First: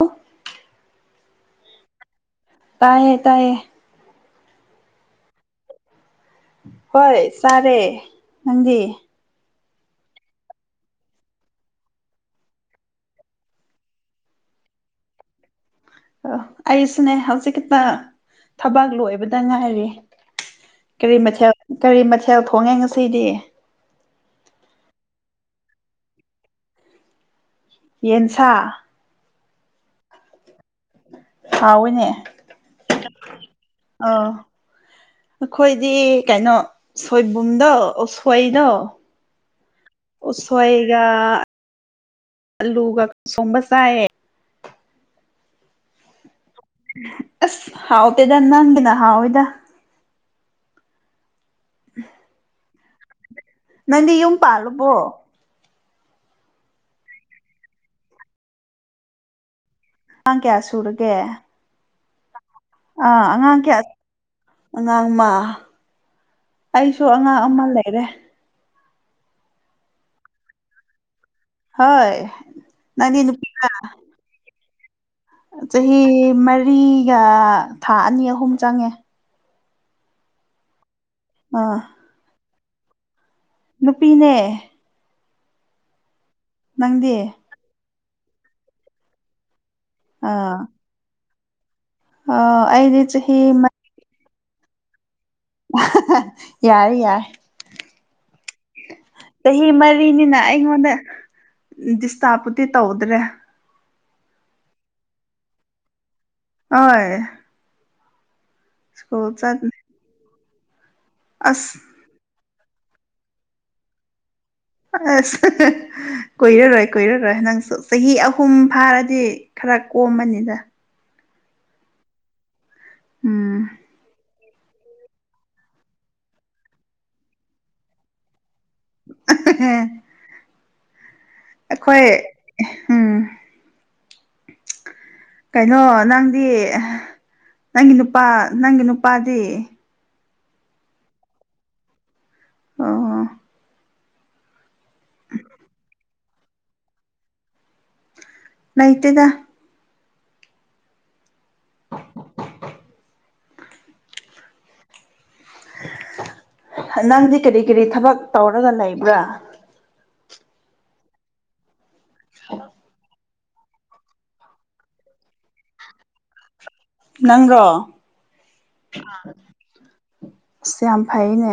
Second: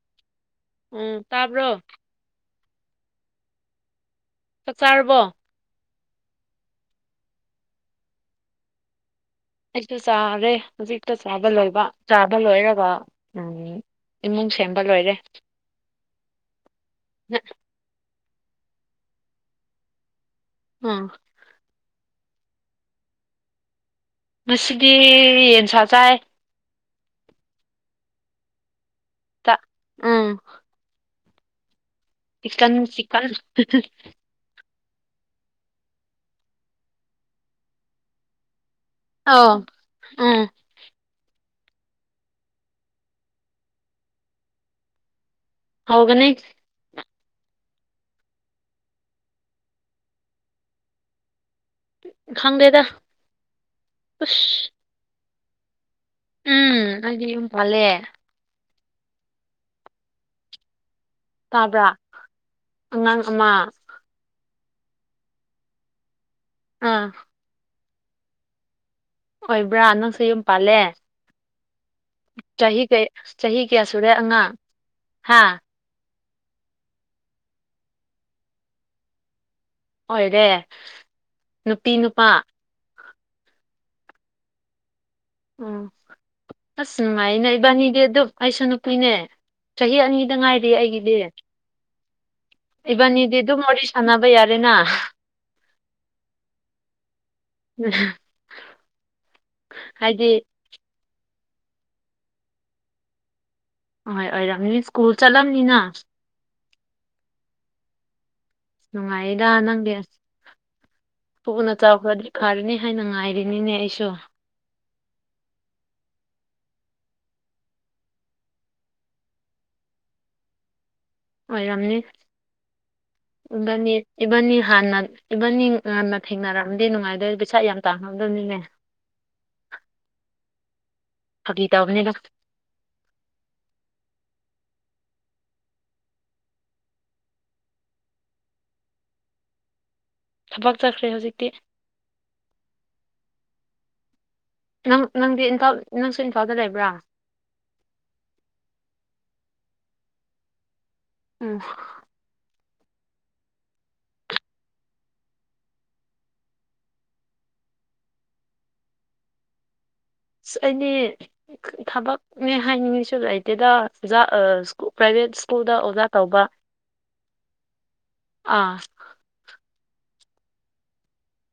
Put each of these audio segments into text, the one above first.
ꯑꯣ ꯎꯝ ꯇꯥꯕ꯭ꯔꯣ ꯇꯥꯏꯌꯦ ꯇꯥꯏꯌꯦ ꯆꯛ ꯆꯥꯔꯕꯣ ꯍꯣꯏ ꯆꯥꯔꯤ ꯅꯪꯗꯤ ꯑꯩꯁꯨ ꯆꯥꯔꯦ ꯍꯧꯖꯤꯛꯇ ꯆꯥꯕ ꯂꯣꯏꯕ ꯆꯥꯕ ꯂꯣꯏꯔꯒ ꯎꯝ ꯏꯃꯨꯡ ꯁꯦꯝꯕ ꯂꯣꯏꯔꯦ ꯑꯩꯁꯤꯅꯦ ꯍꯧꯖꯤꯛꯛꯇ ꯊꯕꯥꯛ ꯂꯣꯏꯕꯗ ꯉꯥꯏꯔꯤ ꯎꯝ ꯀꯔꯤ ꯃꯊꯦꯜ ꯀꯔꯤ ꯃꯊꯦꯜ ꯊꯣꯡꯉꯦ ꯉꯁꯤꯗꯤ ꯃꯁꯤꯗꯤ ꯌꯦꯟ ꯁꯥ ꯆꯥꯏ ꯌꯦꯟꯁꯥ ꯎꯝ ꯍꯥꯎꯅꯦ ꯆꯀꯟ ꯆꯀꯟ ꯑꯥ ꯑꯩꯈꯣꯏꯗꯤ ꯀꯩꯅꯣ ꯁꯣꯏꯕꯨꯝꯗꯣ ꯎꯁꯣꯏꯗꯣ ꯑꯧ ꯑꯣ ꯎꯝ ꯁꯏꯒ ꯂꯨꯒ ꯁꯣꯝꯕꯁꯑꯦ ꯍꯒꯅꯦ ꯑꯁ ꯍꯥꯎ ꯄꯦꯗ ꯅꯪꯗꯅ ꯍꯥꯎꯦꯗ ꯈꯪꯒꯦꯗ ꯅꯪꯗꯤ ꯌꯨꯝ ꯄꯥꯜꯂꯨꯕꯣ ꯎꯝ ꯑꯗ ꯌꯨꯝ ꯐꯂꯦ ꯍ ꯀꯌꯥ ꯁꯨꯔꯒ ꯇꯥꯕ꯭ꯔ ꯑꯥ ꯑꯉꯥꯡ ꯀꯌꯥ ꯑꯉꯥꯡꯃ ꯑꯩꯁꯨ ꯑꯥ ꯑꯉꯥꯡ ꯑꯃ ꯂꯩꯔꯦ ꯑꯣꯏꯕ꯭ꯔꯥ ꯅꯪꯁꯨ ꯌꯨꯝ ꯄꯥꯜꯂꯦ ꯍꯣꯏ ꯆꯍꯤ ꯀꯌꯥ ꯅꯪꯗꯤ ꯆꯍꯤ ꯅꯨꯄꯤꯒ ꯀꯌꯥ ꯁꯨꯔꯦ ꯑꯉꯥꯡ ꯍꯥ ꯆꯍꯤ ꯃꯔꯤꯒ ꯊꯥ ꯑꯅꯤ ꯑꯍꯨꯝ ꯆꯪꯉꯦ ꯑꯣꯏꯔꯦ ꯑꯥ ꯅꯨꯄꯤ ꯅꯨꯄꯥ ꯅꯨꯄꯤꯅꯦ ꯑꯣ ꯑꯁ ꯅꯪꯗꯤ ꯅꯨꯡꯉꯥꯏꯅꯦ ꯏꯕꯥꯅꯤꯗꯤ ꯑꯗꯨꯝ ꯑꯩꯁꯨ ꯅꯨꯨꯄꯤꯨꯏꯅꯦ ꯆꯍꯤ ꯑꯅꯤꯗ ꯑꯥ ꯉꯥꯏꯔꯤ ꯑꯩꯒꯤꯗꯤ ꯑꯣ ꯑꯩꯗꯤ ꯏꯕꯅꯤꯗ ꯆꯍꯤ ꯑꯗꯨꯗꯨ ꯃꯣ ꯁꯅꯥꯕ ꯌꯥꯔꯦꯅ ꯌꯥꯔꯦ ꯌꯥꯔꯦ ꯎꯝ ꯆꯍꯤ ꯃꯔꯤꯅꯤꯅ ꯑꯩꯉꯣꯟꯗ ꯗꯤꯁꯇꯥꯔꯕꯄꯨꯗꯤ ꯇꯧꯗ꯭ꯔꯦ ꯑꯣꯏ ꯑꯣꯏꯔꯕꯝꯅꯤ ꯁ꯭ꯀꯨꯜ ꯆꯠꯂꯝꯅꯤꯅ ꯍꯣꯏ ꯁ꯭ꯀꯨꯜ ꯅꯨꯡꯉꯥꯏꯗ ꯆꯠꯅꯤ ꯅꯪꯡꯁ ꯄꯨꯛꯅ ꯑꯁ ꯆꯥꯎꯈ꯭ꯔꯗꯤ ꯐꯔꯅꯤ ꯍꯥꯏꯅ ꯉꯥꯏꯔꯤꯅꯤꯅꯦ ꯑꯩꯁꯨ ꯑꯁ ꯀꯣꯏꯔꯔꯣꯏ ꯀꯣꯏꯔꯔꯣꯏ ꯅ ꯅꯪꯁꯨ ꯆꯍꯤ ꯑꯍꯨꯝ ꯐꯥꯔꯗꯤ ꯈꯔ ꯀꯣꯝꯃꯅꯤꯗ ꯑꯣꯏꯔꯝꯅꯤ ꯎꯝ ꯏꯕꯥꯅꯤ ꯏꯕꯥꯅꯤ ꯍꯥꯟꯅ ꯏꯕꯟ ꯉꯅ ꯊꯦꯡꯅꯔꯛꯑꯝꯗꯤꯦ ꯅꯨꯡꯉꯥꯏꯗꯣꯏ ꯄꯩꯁꯥ ꯌꯥꯝ ꯇꯥꯡꯉꯝꯗꯕꯅꯤꯅꯦ ꯍ ꯐꯥꯒꯤ ꯇꯧꯕꯅꯤꯗ ꯑꯩꯈꯣꯏ ꯎꯝ ꯀꯩꯅꯣ ꯅꯪꯗꯤ ꯅꯪꯒꯤ ꯅꯨꯄꯥ ꯅꯪꯒꯤ ꯅꯨꯄꯥꯗꯤ ꯊꯕꯛ ꯆꯠꯈ꯭ꯔꯦ ꯍꯧꯖꯤꯛꯇꯤ ꯑ ꯅꯪ ꯅꯪꯗꯤ ꯏꯝꯐꯜ ꯅꯪꯁꯨ ꯏꯝꯐꯥꯜꯗ ꯂꯩꯕ꯭ꯔꯥ ꯂꯩꯇꯗ ꯎꯝ [unintelligible] ꯅꯪꯗꯤ ꯀꯔꯤ ꯀꯔꯤ ꯊꯕꯛ ꯇꯧꯔꯒ ꯂꯩꯕ꯭ꯔꯥ꯫ ꯑꯁ ꯑꯩꯅꯦ ꯊꯕꯛꯅꯦ ꯍꯥꯏꯅꯤꯡꯉꯤꯁꯨ ꯂꯩ꯫ ꯗ ꯑꯣꯖꯥ ꯄ꯭ꯔꯥꯏꯚꯦꯠ ꯁ꯭ꯀꯨꯜꯗ ꯑꯣꯖꯥ ꯇꯧꯕ꯫ ꯅꯪꯔꯣ꫰ ꯑꯥ ꯑꯁ ꯌꯥꯝ ꯐꯩꯅꯦ꯫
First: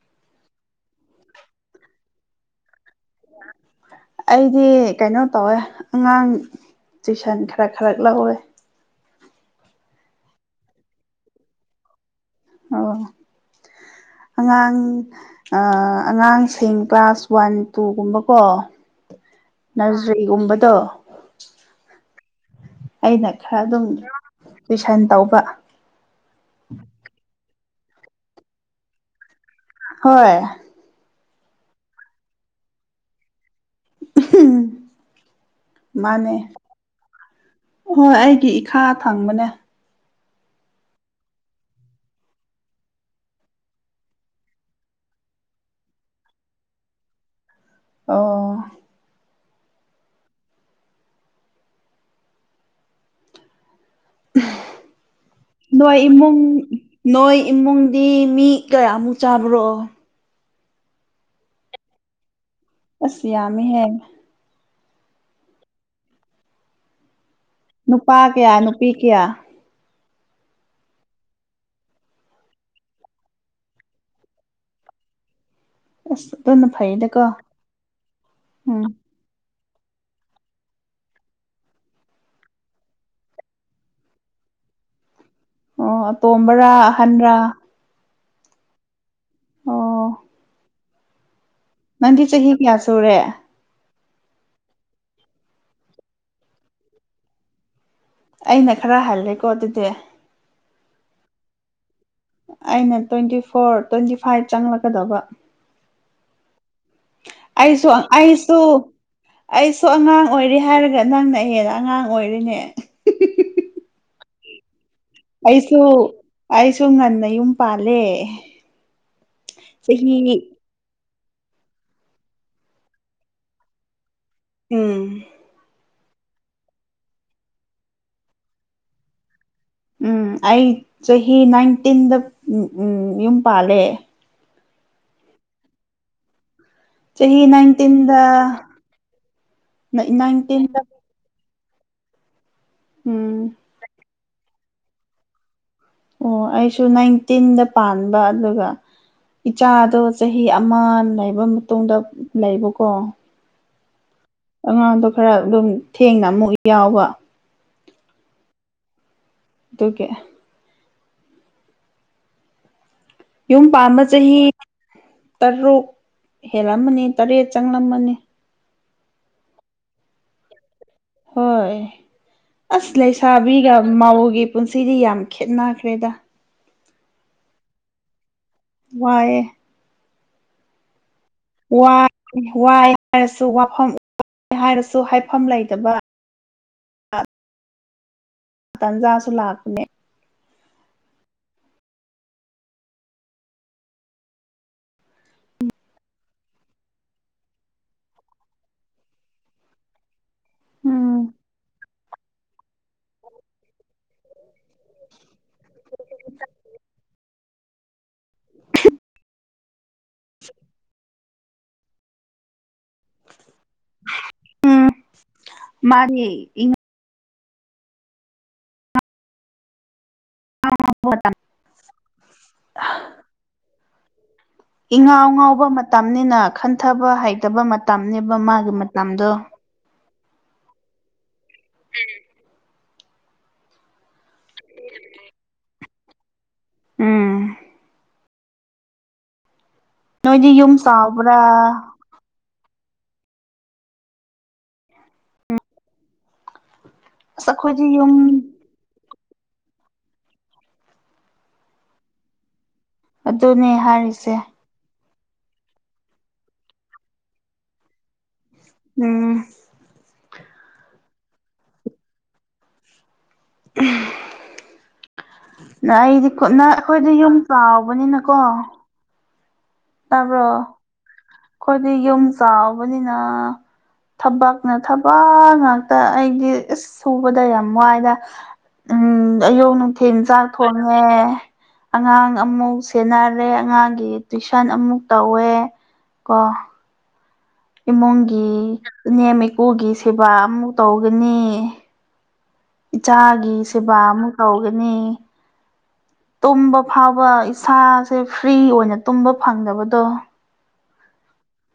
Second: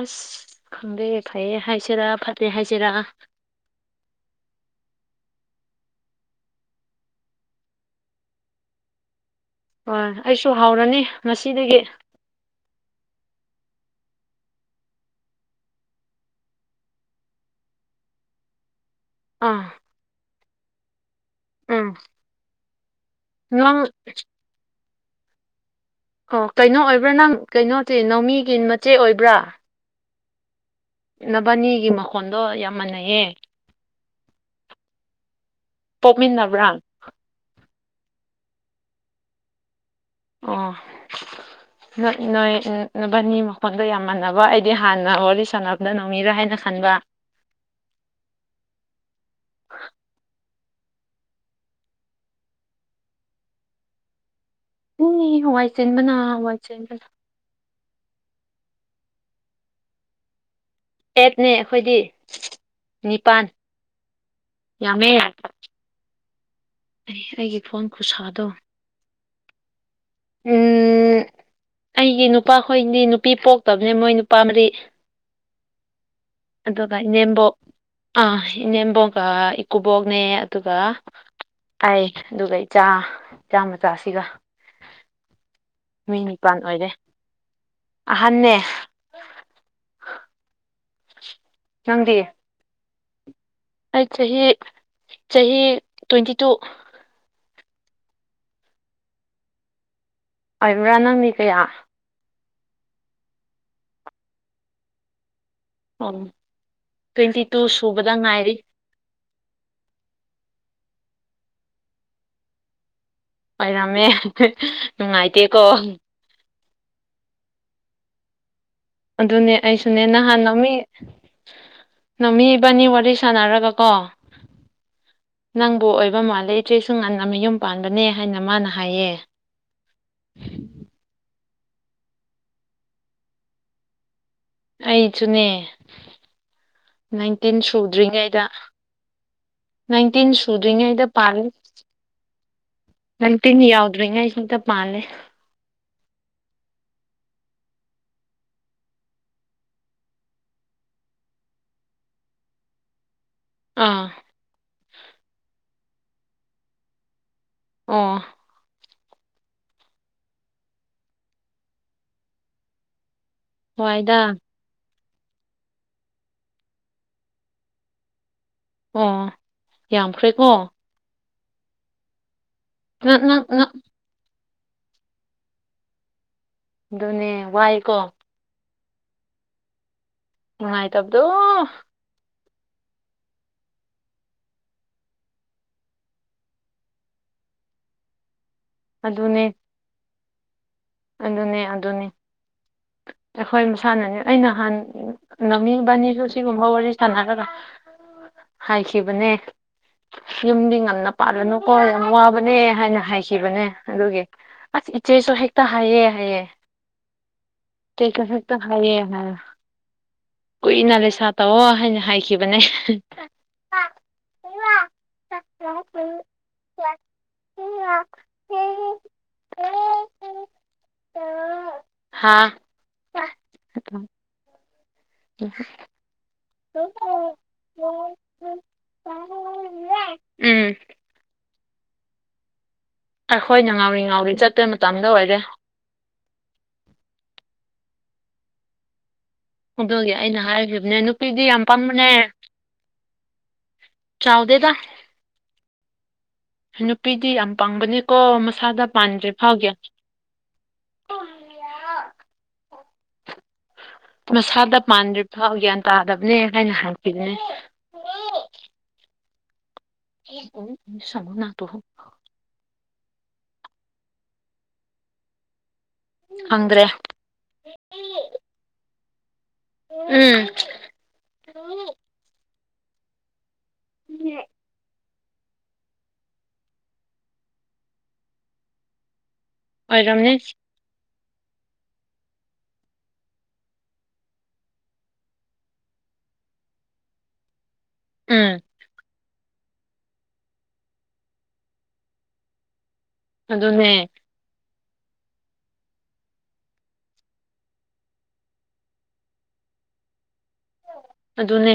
ꯑꯁ ꯈꯪꯗꯦ ꯐꯩꯌꯦ ꯍꯥꯏꯁꯦꯔꯥ ꯐꯠꯇꯦ ꯍꯥꯏꯁꯦꯔꯥ꯫ [inaudible] ꯑꯩꯗꯤ ꯀꯩꯅꯣ ꯇꯧꯋꯦ ꯑꯉꯥꯡ ꯇꯨꯏꯁꯟ ꯈꯔ ꯈꯔꯛ ꯂꯧꯋꯦ꯫ ꯍꯣꯏ ꯑꯩꯁꯨ ꯍꯥꯎꯔꯅꯤ ꯉꯁꯤꯗꯒꯤ꯫ [unintelligible] ꯑꯉꯥꯡ ꯑꯉꯥꯡꯁꯤꯡ ꯀ꯭ꯂꯥꯁ ꯋꯥꯟ ꯇꯨꯒꯨꯝꯕꯀꯣ꯫ ꯑꯥ ꯅꯔꯖꯔꯤꯒꯨꯝꯕꯗꯣ꯫ ꯎꯝ꯫ ꯑꯩꯅ ꯈꯔ ꯅꯪ ꯑꯗꯨꯝ ꯇꯨꯏꯁꯟ ꯇꯧꯕ꯫ ꯑꯣ ꯀꯩꯅꯣ ꯑꯣꯏꯕ꯭ꯔꯥ ꯅꯪ ꯀꯩꯅꯣꯗꯤ ꯅꯧꯃꯤꯒꯤ ꯃꯆꯦ ꯑꯣꯏꯕ꯭ꯔꯥ꯫ ꯍꯣꯏ꯫ ꯅꯕꯥꯅꯤꯒꯤ ꯃꯈꯣꯟꯗꯣ ꯌꯥꯝ ꯃꯥꯟꯅꯩꯌꯦ꯫ ꯎꯍꯨꯝ ꯃꯥꯅꯦ꯫ ꯄꯣꯛꯃꯤꯟꯅꯕ꯭ꯔꯥ ꯍꯣꯏ ꯑꯩꯒꯤ ꯏꯈꯥ ꯊꯪꯕꯅꯦ꯫ ꯑꯣ꯫ ꯅꯣꯏ ꯅꯣꯏ ꯕꯅꯤ ꯃꯈꯣꯟꯗꯣ ꯌꯥꯝ ꯃꯥꯟꯅꯕ ꯑꯩꯗꯤ ꯍꯥꯟꯅ ꯋꯥꯔꯤ ꯁꯥꯟꯅꯕꯗ ꯅꯣꯃꯤꯔꯥ ꯍꯥꯏ꯫ ꯍꯥꯌꯅ ꯈꯟꯕꯥ꯫ ꯑꯣ꯫ [inaudible] ꯎꯝ ꯍꯋꯥꯏ ꯅꯣꯏ ꯆꯦꯟꯕꯅ ꯏꯃꯨꯡ ꯍꯋꯥꯏ ꯆꯦꯟꯕꯅ ꯅꯣꯏ ꯏꯃꯨꯡ꯫ ꯗꯤ ꯃꯤ ꯀꯌꯥꯃꯨꯛ ꯆꯥꯕ꯭ꯔꯣ꯫ ꯑꯦꯠꯅꯦ ꯑꯩꯈꯣꯏꯗꯤ꯫ ꯑꯁ ꯅꯤꯄꯥꯟ ꯌꯥꯝꯃꯤꯍꯦ꯫ ꯌꯥꯝꯃꯦ ꯌꯥ꯫ [unintelligible] ꯅꯨꯄꯥ ꯈꯨꯁꯥꯗꯣ ꯀꯌꯥ ꯅꯨꯄꯤ ꯀꯌꯥ꯫ ꯎꯝ꯫ ꯑꯩꯒꯤ ꯅꯨꯄꯥꯈꯣꯏꯗꯤ ꯅꯨꯄꯤ ꯄꯣꯛꯇꯕꯅꯦ ꯃꯣꯏ ꯅꯨꯄꯥ ꯃꯔꯤ꯫ ꯑꯁ ꯑꯗꯨꯅ ꯑꯗꯨꯒ ꯐꯩꯗꯀꯣ ꯏꯅꯦꯝꯕꯣꯛ ꯑꯥ ꯏ ꯎꯝ ꯅꯦꯝꯕꯣꯒ꯫ ꯀꯨꯕꯣꯛꯅꯦ ꯑꯗꯨꯒ꯫ ꯑꯩ ꯑꯗꯨꯒ ꯏꯆꯥ ꯆꯥꯃꯆꯥꯁꯤꯒ꯫ ꯑꯣ ꯑꯇꯣꯝꯕꯔꯥ ꯑꯣꯏꯔꯦ ꯑꯍꯟ ꯔꯥ꯫ ꯑꯍꯟꯅꯦ꯫ ꯑꯣ꯫ ꯅꯪꯗꯤ ꯆꯍꯤ ꯀꯌꯥ ꯁꯨꯔꯦ꯫ ꯑꯩ ꯆꯍꯤ ꯆꯍꯤ ꯇ꯭ꯋꯦꯟꯇꯤ ꯇꯨ꯫ ꯑꯩꯅ ꯈꯔ ꯍꯜꯂꯦꯀꯣ ꯑꯗꯨꯗꯤ꯫ ꯑꯣꯏꯕ꯭ꯔꯥ ꯅꯪ ꯃꯤ ꯀꯌꯥ꯫ ꯑꯩꯅ ꯇ꯭ꯋꯦꯟꯇꯤ ꯐꯣꯔ ꯇ꯭ꯋꯦꯟꯇꯤ ꯐꯥꯏꯚ ꯆꯪꯂꯛꯀꯗꯕ꯫ ꯎꯝ꯫ ꯑꯩꯁꯨ ꯑꯩꯁꯨ ꯑꯩꯁꯨ ꯑꯉꯥꯡ ꯑꯣꯏꯔꯤ ꯍꯥꯏꯔ꯫ ꯅꯪꯅ ꯑꯩꯍꯦꯗ ꯑꯉꯥꯡ ꯑꯣꯏꯔꯦꯅꯦ꯫ ꯑꯣꯏꯔꯝꯃꯦ ꯅꯨꯡꯉꯥꯏꯇꯦꯀꯣ꯫ ꯑꯩꯁꯨ ꯑꯩꯁꯨ ꯉꯟꯅ ꯌꯨꯝ ꯄꯥꯜꯂꯦ꯫ ꯑꯗꯨꯅꯦ ꯑꯩꯁꯨꯅꯦ ꯆꯍꯤ ꯅꯍꯥꯟꯅꯃꯤ ꯅꯃꯤ ꯏꯕꯥꯅꯤ ꯋꯥꯔꯤ ꯁꯥꯟꯅꯔꯒ ꯀꯣ ꯎꯝ ꯍꯥꯏꯕ ꯃꯥꯜꯂꯦ ꯏꯆꯦ ꯁꯨ ꯉꯟꯅꯥ ꯑꯃꯌꯨꯝ ꯄꯥꯟꯕꯅꯦ ꯍꯥꯏꯅ ꯃꯥꯅ ꯍꯥꯏꯌꯦ ꯎꯝ ꯑꯩ ꯆꯍꯤ ꯅꯥꯏꯟꯇꯤꯟꯗ ꯌꯨꯝ ꯄꯥꯜꯂꯦ ꯑꯩꯁꯨꯅꯦ ꯆꯍꯤ ꯅꯥꯏꯟꯇꯤꯟ ꯅꯥꯏꯟꯇꯤꯟꯗ ꯁꯨꯗ꯭ꯔꯤꯉꯩꯗ ꯅꯥꯏꯟꯇꯤꯟ ꯅꯥꯏꯟꯇꯤꯟꯗ ꯁꯨꯗ꯭ꯔꯤꯉꯩꯗ ꯄꯥꯜꯂꯤꯦ ꯎꯝ ꯅꯥꯏꯟꯇꯤꯟ ꯌꯥꯎꯗꯔ꯭ꯤ ꯉꯩꯗ ꯄꯥꯜꯂꯦ ꯑꯣ ꯑꯩꯁꯨ ꯅꯥꯏꯟꯇꯤꯟꯗ ꯄꯥꯟꯕ ꯑꯗꯨꯒ ꯏꯆꯥꯗꯣ ꯆꯍꯤ ꯑꯃ ꯂꯩꯕ ꯃꯇꯨꯡꯗ ꯂꯩꯕꯀꯣ ꯑꯥ ꯑꯉꯥꯡꯗꯣ ꯈꯔ ꯑꯗꯨꯝ ꯊꯦꯡꯅ ꯑꯃꯨꯛ ꯌꯥꯎꯕ ꯑ ꯑꯇꯨꯒꯤ ꯌꯨꯝ ꯄꯥꯝꯕ ꯍꯣꯏꯗ ꯆꯍꯤ ꯇꯔꯨꯛ ꯍꯦꯜꯂꯝꯃꯅꯤ ꯇꯔꯦꯠ ꯆꯪꯂꯝꯃꯅꯤ ꯑꯣ ꯌꯥꯝꯈ꯭ꯔꯦꯀꯣ ꯍꯣꯏ ꯑꯁ ꯅꯪ ꯅꯪ ꯅꯪ ꯂꯩꯁꯥꯕꯤꯒ ꯃꯥꯎꯒꯤ ꯄꯨꯟꯁꯤꯗꯤ ꯌꯥꯝ ꯈꯦꯠꯅꯈ꯭ꯔꯦꯗ ꯑꯗꯨꯅꯦ ꯋꯥꯏꯀꯣ ꯋꯥꯑꯦ ꯅꯨꯉꯥꯏꯠꯕꯗꯣ ꯑꯣ ꯋꯥꯏ ꯍꯥꯏꯔꯁꯨ ꯋꯥꯐꯝ ꯍꯥꯏꯔꯁꯨ ꯍꯥꯏꯐꯝ ꯂꯩꯇꯕ ꯑ ꯇꯟꯖꯥꯁꯨ ꯑꯗꯨꯅꯦ ꯂꯥꯛꯄꯅꯦ ꯑꯗꯨꯅꯦ ꯑꯗꯨꯅꯦ ꯑꯩꯈꯣꯏ ꯃꯁꯥꯟꯅꯅꯤ ꯑꯩ ꯅꯍꯥꯟ ꯅꯝꯃꯤ ꯏꯕꯥꯏꯅꯤꯁꯨ ꯁꯤꯒꯨꯝꯕ ꯋꯥꯔꯤ ꯁꯥꯟꯅꯔꯒ [inaudible] ꯍꯥꯏꯈꯤꯕꯅꯦ ꯌꯨꯝꯗꯤ ꯉꯟꯅ ꯄꯥꯜꯂꯅꯨꯀꯣ ꯌꯥꯝ ꯋꯥꯕꯅꯦ ꯍꯥꯏꯅ ꯍꯥꯏꯈꯤꯕꯅꯦ ꯑꯗꯨꯒꯤ ꯑꯁ ꯏꯆꯦꯁꯨ ꯍꯦꯛ ꯍꯥꯏꯌꯦ [unintelligible] ꯈꯛꯇ ꯍꯥꯏꯌꯦ ꯍꯥꯏ ꯀꯨꯏꯅ ꯂꯩꯁꯥ ꯇꯧꯑꯣ ꯍꯥꯏꯅ ꯍꯥꯏꯈꯤꯕꯅꯦ ꯎꯝ [unintelligible] ꯍꯥꯥ ꯏꯉꯥꯎ ꯉꯥꯎꯕ ꯃꯇꯝꯅꯤꯅ ꯈꯟꯊꯕ ꯍꯩꯇꯕ ꯃꯇꯝꯅꯦꯕ ꯃꯥꯒꯤ ꯃꯇꯝꯗꯣ ꯎꯝ ꯑꯩꯈꯣꯏꯅ ꯉꯥꯎꯔꯤ ꯉꯥꯎꯔꯤ ꯆꯠꯄ ꯃꯇꯝꯗ ꯑꯣꯏꯔꯦ ꯎꯝ ꯑꯗꯨꯒꯤ ꯑꯩꯅ ꯅꯣꯏꯗꯤ ꯌꯨꯝ ꯍꯥꯏꯈꯤꯕꯅꯦ ꯆꯥꯎꯕ꯭ꯔꯥ ꯅꯨꯄꯤꯗꯤ ꯌꯥꯝ ꯄꯥꯝꯕꯅꯦ ꯆꯥꯎꯗꯦꯗ ꯅꯨꯄꯤꯗꯤ ꯌꯥꯝ ꯑꯁ ꯑꯩꯈꯣꯏꯗꯤ ꯌꯨꯝ ꯄꯡꯕꯅꯤꯀꯣ ꯃꯁꯥꯗ ꯄꯥꯟꯗꯔ꯭ꯤ [unintelligible] ꯑꯗꯨꯅꯦ ꯍꯥꯏꯔꯤꯁꯦ ꯊꯥꯎ ꯒ꯭ꯌꯥꯟ ꯇꯥꯗꯕꯅꯦ ꯍꯥꯏꯅ ꯍꯥꯏꯈꯤꯕꯥꯅꯦ ꯎꯝ ꯁꯃꯅ ꯇ ꯍꯣ ꯎ ꯅ ꯑꯩꯗꯤꯅ ꯈꯪꯗ꯭ꯔꯦ ꯑꯩꯈꯣꯏꯗꯤ ꯌꯨꯝ ꯆꯥꯎꯕꯅꯤꯅꯀꯣ ꯇꯕ꯭ꯔꯣ ꯎꯝ ꯑꯩꯈꯣꯏꯗꯤ ꯌꯨꯝ ꯆꯥꯎꯕꯅꯤꯅ ꯊꯛꯕꯛꯥꯛꯅ ꯊ ꯋꯥ ꯉꯥꯛꯇ ꯑꯩꯗꯤ ꯏꯁ ꯁꯨꯕꯗ ꯌꯥꯝ ꯋꯥꯏꯅ ꯎ ꯑꯌꯣꯛ ꯅꯨꯡꯊꯤꯟ ꯑꯣꯏꯔꯝꯅꯤ ꯆꯥꯛ ꯊꯣꯡꯉꯦ ꯑꯉꯥꯡ ꯑꯃꯨꯛ ꯁꯦꯟꯅꯔꯦ ꯑꯉꯥꯡꯒꯤ ꯇꯨꯋꯏꯁꯟ ꯑꯃꯨꯛ ꯇꯧꯋꯦ ꯀꯣ ꯏꯃꯨꯡꯒꯤ ꯎꯝ ꯏ ꯅꯅꯦꯝ ꯏꯀꯨꯒꯤ ꯁꯦꯕꯥ ꯑꯃꯨꯛ ꯇꯧꯒꯅꯤ ꯏꯆꯥꯒꯤ ꯑꯗꯨꯅꯦ ꯁꯦꯕꯥ ꯑꯃꯨ ꯀꯧꯒꯅꯤ ꯇꯨꯝꯕ ꯐꯥꯎꯕ ꯏꯁꯥꯁꯦ ꯐ꯭ꯔꯤ ꯑꯣꯏꯅ ꯇꯨꯝꯕ ꯐꯪꯗꯕꯗꯣ ꯑꯗꯨꯅꯦ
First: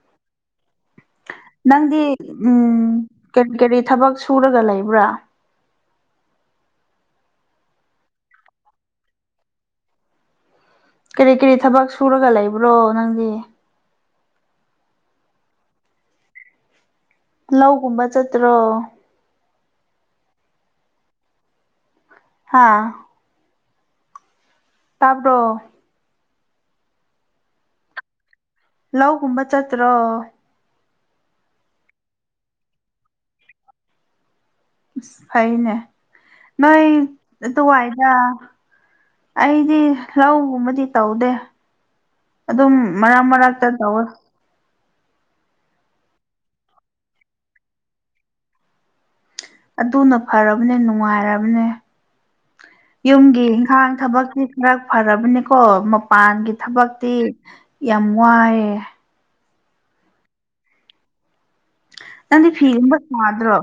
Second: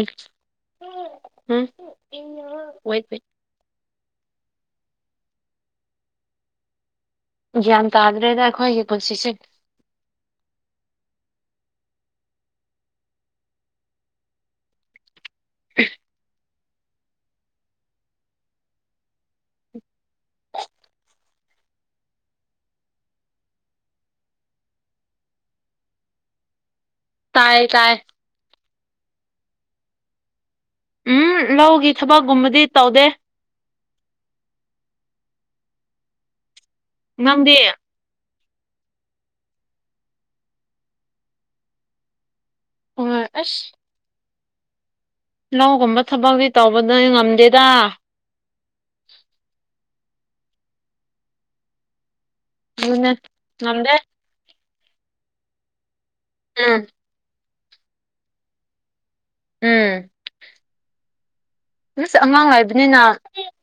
ꯎꯝ ꯅꯪꯗꯤ ꯎꯝ ꯋꯦꯠ ꯋꯦꯠ ꯀꯔꯤ ꯀꯔꯤ ꯊꯕꯛ ꯁꯨꯔꯒ ꯂꯩꯕ꯭ꯔꯥ ꯒ꯭ꯌꯥꯟ ꯇꯥꯗ꯭ꯔꯦꯗ ꯑꯩꯈꯣꯏꯒꯤ ꯄꯨꯟꯁꯤꯁꯦ ꯀꯔꯤ ꯀꯔꯤ ꯊꯕꯛ ꯁꯨꯔꯒ ꯂꯩꯕ꯭ꯔꯣ ꯅꯪꯗꯤ [unintelligible] ꯂꯧꯒꯨꯝꯕ ꯆꯠꯇ꯭ꯔꯣ ꯍꯥꯥ ꯇꯥꯕ꯭ꯔꯣ ꯇꯥꯏ ꯇꯥꯏ ꯂꯧꯒꯨꯝꯕ ꯆꯠꯇ꯭ꯔꯣ ꯎꯝ ꯂꯧꯒꯤ ꯊꯕꯛꯀꯨꯝꯕꯗꯤ ꯇꯧꯗꯦ ꯐꯩꯅꯦ ꯅꯣꯏ ꯅꯪꯗꯤ ꯋꯥꯏꯗ ꯑꯩꯗꯤ ꯂꯧꯒꯨꯝꯕꯗꯤ ꯇꯧꯗꯦ ꯑꯗꯨꯝ ꯍꯣꯏ ꯃꯔꯛ ꯑꯁ ꯃꯔꯛꯇ ꯇꯧꯔ ꯂꯧꯒꯨꯝꯕ ꯊꯕꯛꯗꯤ ꯇꯧꯕꯗ ꯉꯝꯗꯦꯗ ꯑꯗꯨꯅ ꯐꯔꯕꯅꯦ ꯅꯨꯡꯉꯥꯏꯔꯕꯅꯦ ꯑꯗꯨꯅꯦ ꯌꯨꯝꯒꯤ ꯉꯝꯗꯦ ꯏꯪꯈꯥꯡ ꯊꯕꯛꯀꯤ ꯉꯛ ꯐꯔꯕꯅꯤꯀꯣ ꯃꯄꯥꯟꯒꯤ ꯎꯝ ꯊꯕꯛꯇꯤ ꯌꯥꯝ ꯋꯥꯏꯑꯦ ꯎꯝ ꯑꯁ ꯑꯉꯥꯡ ꯅꯪꯗꯤ ꯐꯤꯒꯨꯝꯕ ꯍꯥꯏꯕꯅꯤꯅ ꯁꯥꯗ꯭ꯔꯣ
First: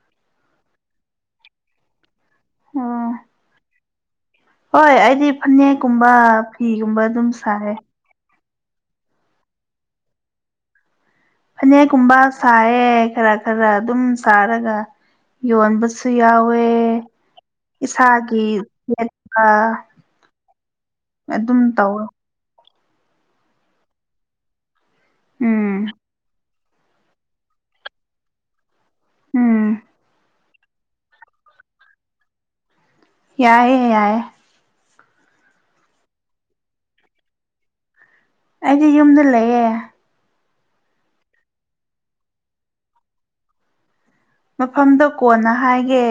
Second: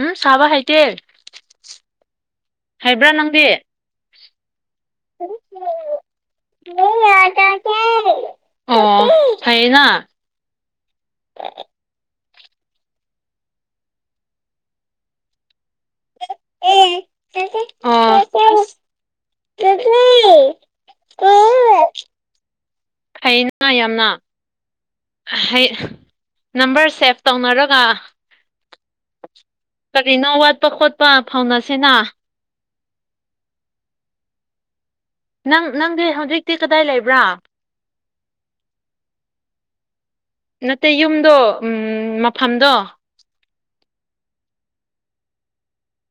ꯎꯝ ꯁꯥꯕ ꯍꯩꯇꯦ ꯍꯩꯕ꯭ꯔꯥ ꯑꯣ ꯅꯪꯗꯤ ꯍꯣꯏ ꯑꯩꯗꯤ ꯐꯅꯦꯛꯀꯨꯝꯕ ꯐꯤꯒꯨꯝꯕ ꯑꯗꯨꯝ ꯁꯥꯔꯦ ꯑꯣ ꯍꯥꯏꯌꯦꯅ ꯐꯅꯦꯛꯀꯨꯝꯕ ꯁꯥꯏꯌꯦꯦ ꯈꯔ ꯈꯔ ꯑꯗꯨꯝ ꯁꯥꯔꯒ ꯌꯣꯟꯕꯁꯨ ꯁꯨ ꯌꯥꯎꯋꯦ ꯑꯣ ꯏꯁꯥꯒꯤ ꯑꯥ ꯑꯗꯨꯝ ꯇꯧꯔꯣ ꯑꯩꯅ ꯌꯥꯝꯅ ꯍ ꯎꯝ ꯅꯝꯕꯔ ꯁꯦꯞ ꯇꯧꯅꯔꯒ ꯎꯝ ꯀꯔꯤꯅꯣ ꯆꯠꯄ ꯈꯣꯠꯄ ꯐꯥꯎꯅꯁꯦꯅ ꯌꯥꯏꯏ ꯌꯥꯏꯏ ꯅꯪ ꯅꯪꯗꯤ ꯍꯧꯖꯤꯛꯇꯤ ꯀꯗꯥꯏ ꯂꯩꯕ꯭ꯔꯥ ꯑꯩꯗꯤ ꯌꯨꯝꯗ ꯂꯩꯌꯦꯦ ꯅꯠꯇꯦ ꯌꯨꯝꯗꯣ ꯎ ꯃꯐꯝꯗꯣ ꯃꯐꯝꯗ ꯀꯣꯟꯅ ꯍꯥꯏꯒꯦ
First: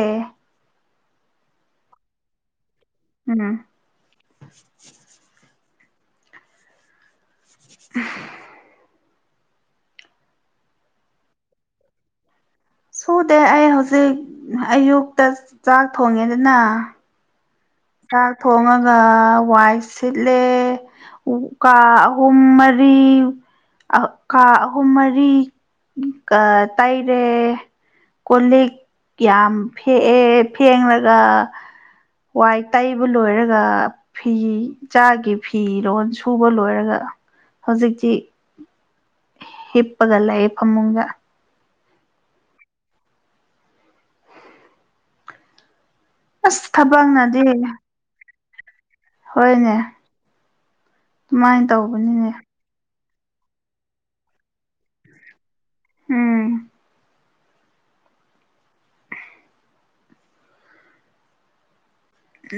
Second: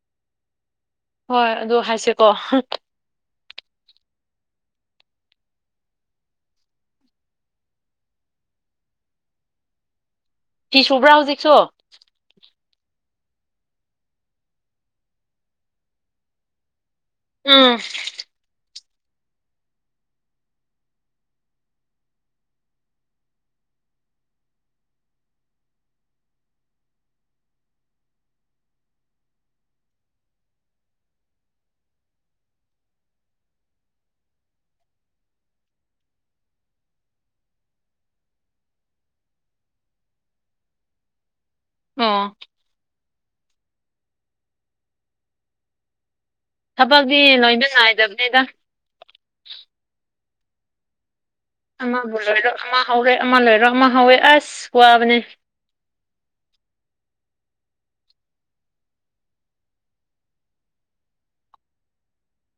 ꯍꯣꯏ ꯑꯗꯨ ꯍꯥꯏꯁꯀꯣ ꯎꯝ [unintelligible] ꯐꯤ ꯁꯨꯕ꯭ꯔꯥ ꯍꯧꯖꯤꯛꯁꯨ ꯁꯨꯗꯦ ꯑꯩ ꯍꯧꯖꯤꯛ ꯑꯌꯨꯛꯇ ꯆꯥꯛ ꯊꯣꯡꯉꯦꯗꯅ ꯑꯝ ꯆꯥꯛ ꯊꯣꯡꯉꯒ ꯋꯥꯏ ꯁꯤꯠꯂꯦ ꯀꯥ ꯑꯍꯨꯝ ꯃꯔꯤ ꯀꯥ ꯑꯍꯨꯝ ꯃꯔꯤ ꯇꯥꯏꯔꯦ ꯀꯣ ꯂꯤꯛ ꯌꯥꯝ ꯐꯦꯛꯑꯦ ꯐꯦꯡꯂꯒ ꯋꯥꯏ ꯇꯩꯕ ꯂꯣꯏꯔꯒ ꯐꯤ ꯆꯥꯒꯤ ꯐꯤꯔꯣꯜ ꯁꯨꯕ ꯂꯣꯏꯔꯒ ꯍꯧꯖꯤꯛꯁꯤ ꯏꯄꯒꯂ ꯐꯃꯨꯒ ꯑꯥ ꯑꯁ ꯊꯕꯛꯇꯤ ꯊꯕꯛꯅꯗꯤ ꯂꯣꯏꯅ ꯅꯥꯏꯗꯕꯅꯦꯗ ꯍꯣꯏꯅꯦ ꯑꯗꯨꯃꯥꯏꯅ ꯑꯃꯕꯨ ꯇꯧꯕꯅꯤꯅꯦ ꯂꯣꯏꯔꯣ ꯑꯃ ꯍꯧꯔꯦ ꯑꯃ ꯂꯣꯏꯔꯣ ꯑꯃ ꯍꯧꯋꯦ ꯑꯁ ꯋꯥꯕꯅꯦ ꯎꯝ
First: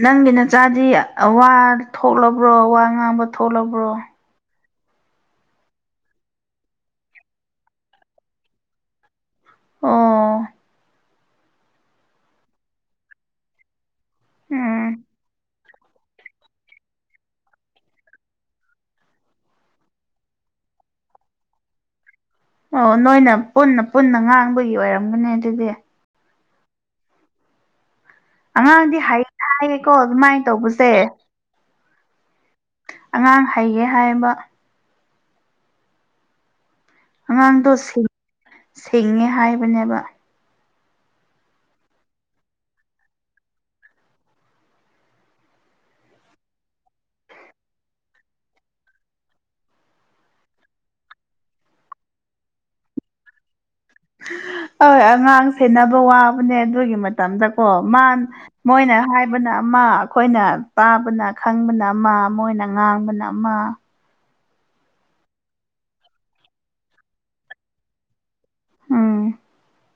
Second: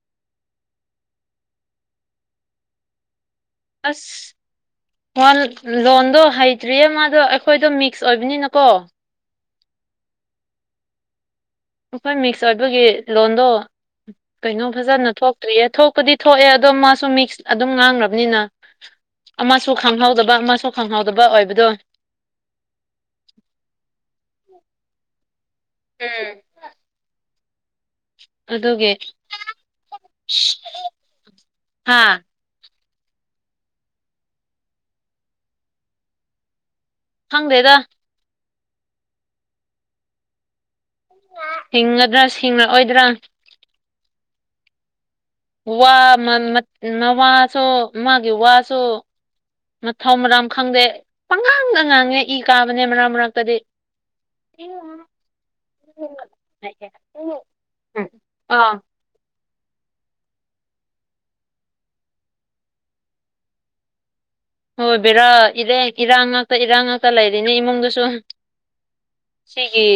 ꯅꯪꯒꯤ ꯅꯆꯥꯗꯤ ꯋꯥ ꯊꯣꯛꯂꯕ꯭ꯔꯣ ꯋꯥ ꯉꯥꯡꯕ ꯊꯣꯛꯂꯕ꯭ꯔꯣ ꯑꯁ ꯂꯣꯟꯗꯣ ꯍꯩꯇ꯭ꯔꯤꯌꯦ ꯃꯥꯗꯣ ꯑꯩꯈꯣꯏꯗꯣ ꯃꯤꯛꯁ ꯑꯣꯏꯕꯅꯤꯅꯀꯣ ꯎ ꯑꯩꯈꯣꯏ ꯃꯤꯛꯁ ꯑꯣꯏꯕꯒꯤ ꯂꯣꯟꯗꯣ ꯀꯩꯅꯣ ꯎꯝ ꯐꯖꯅ ꯊꯣꯛꯇ꯭ꯔꯤꯌꯦ ꯊꯣꯛꯄꯗꯤ ꯊꯣꯛꯑꯦ ꯑꯗꯣ ꯃꯥꯁꯨ ꯃꯤꯛꯁ ꯑꯗꯨꯝ ꯉꯥꯡꯈ꯭ꯔꯕꯅꯤꯅ ꯑꯃꯁꯨ ꯈꯪꯍꯧꯗꯕ ꯑꯃꯁꯨ ꯈꯪꯍꯧꯗꯕ ꯑꯣꯏꯕꯗꯣ ꯑꯣ ꯅꯣꯏꯅ ꯄꯨꯟꯅ ꯄꯨꯟꯅ ꯉꯥꯡꯕꯒꯤ ꯑꯣꯏꯔꯝꯒꯅꯤ ꯑꯗꯨꯗꯤ ꯎꯝ ꯑꯗꯨꯒꯤ ꯑꯉꯥꯡꯗꯤ ꯍꯥꯏ ꯍꯥꯏꯌꯦꯀꯣ ꯑꯗꯨꯃꯥꯏꯅ ꯇꯧꯕꯁꯦ ꯍꯥ ꯑꯉꯥꯡ ꯍꯩꯒꯦ ꯍꯥꯏꯕ ꯑꯉꯥꯡꯗꯣ ꯈꯪꯗꯦꯗ ꯁꯤꯡꯉꯦ ꯍꯥꯏꯕꯅꯦꯕ ꯍꯤꯡꯒꯗ꯭ꯔꯥ ꯍꯁꯤꯡꯡꯂꯛꯑꯣꯏꯗ꯭ꯔꯥ ꯋꯥ ꯃꯁꯨ ꯃꯥꯒꯤ ꯋꯥꯁꯨ ꯃꯊꯧ ꯃꯔꯝ ꯈꯪꯗꯦ ꯄꯪꯉꯥꯡ ꯑꯉꯥꯡꯅꯦ ꯏ ꯀꯥꯕꯅꯦ ꯃꯔꯛ ꯃꯔꯛꯇꯗꯤ ꯎꯝ ꯍꯣꯏ ꯑꯉꯥꯡ ꯁꯦꯕ ꯋꯥꯕꯅꯦ ꯑꯗꯨꯒꯤ ꯃꯇꯝꯗꯀꯣ ꯃꯥ ꯑꯥ ꯃꯣꯏꯅ ꯍꯥꯏꯕꯅ ꯑꯃ ꯑꯩꯈꯣꯏꯅ ꯇꯥꯕꯅ ꯈꯪꯕꯅ ꯑꯃ ꯃꯣꯏꯅ ꯉꯥꯡꯕꯅ ꯑꯃ ꯍꯣꯏꯕꯤꯕꯔꯥ ꯏꯔꯦ ꯏꯔꯥꯡ ꯉꯥꯛꯇ ꯏꯔꯥꯡ ꯉꯥꯛꯇ ꯂꯩꯔꯤꯅꯦ ꯏꯃꯨꯡꯗꯨꯁꯨ ꯎꯝ ꯁꯤꯒꯤ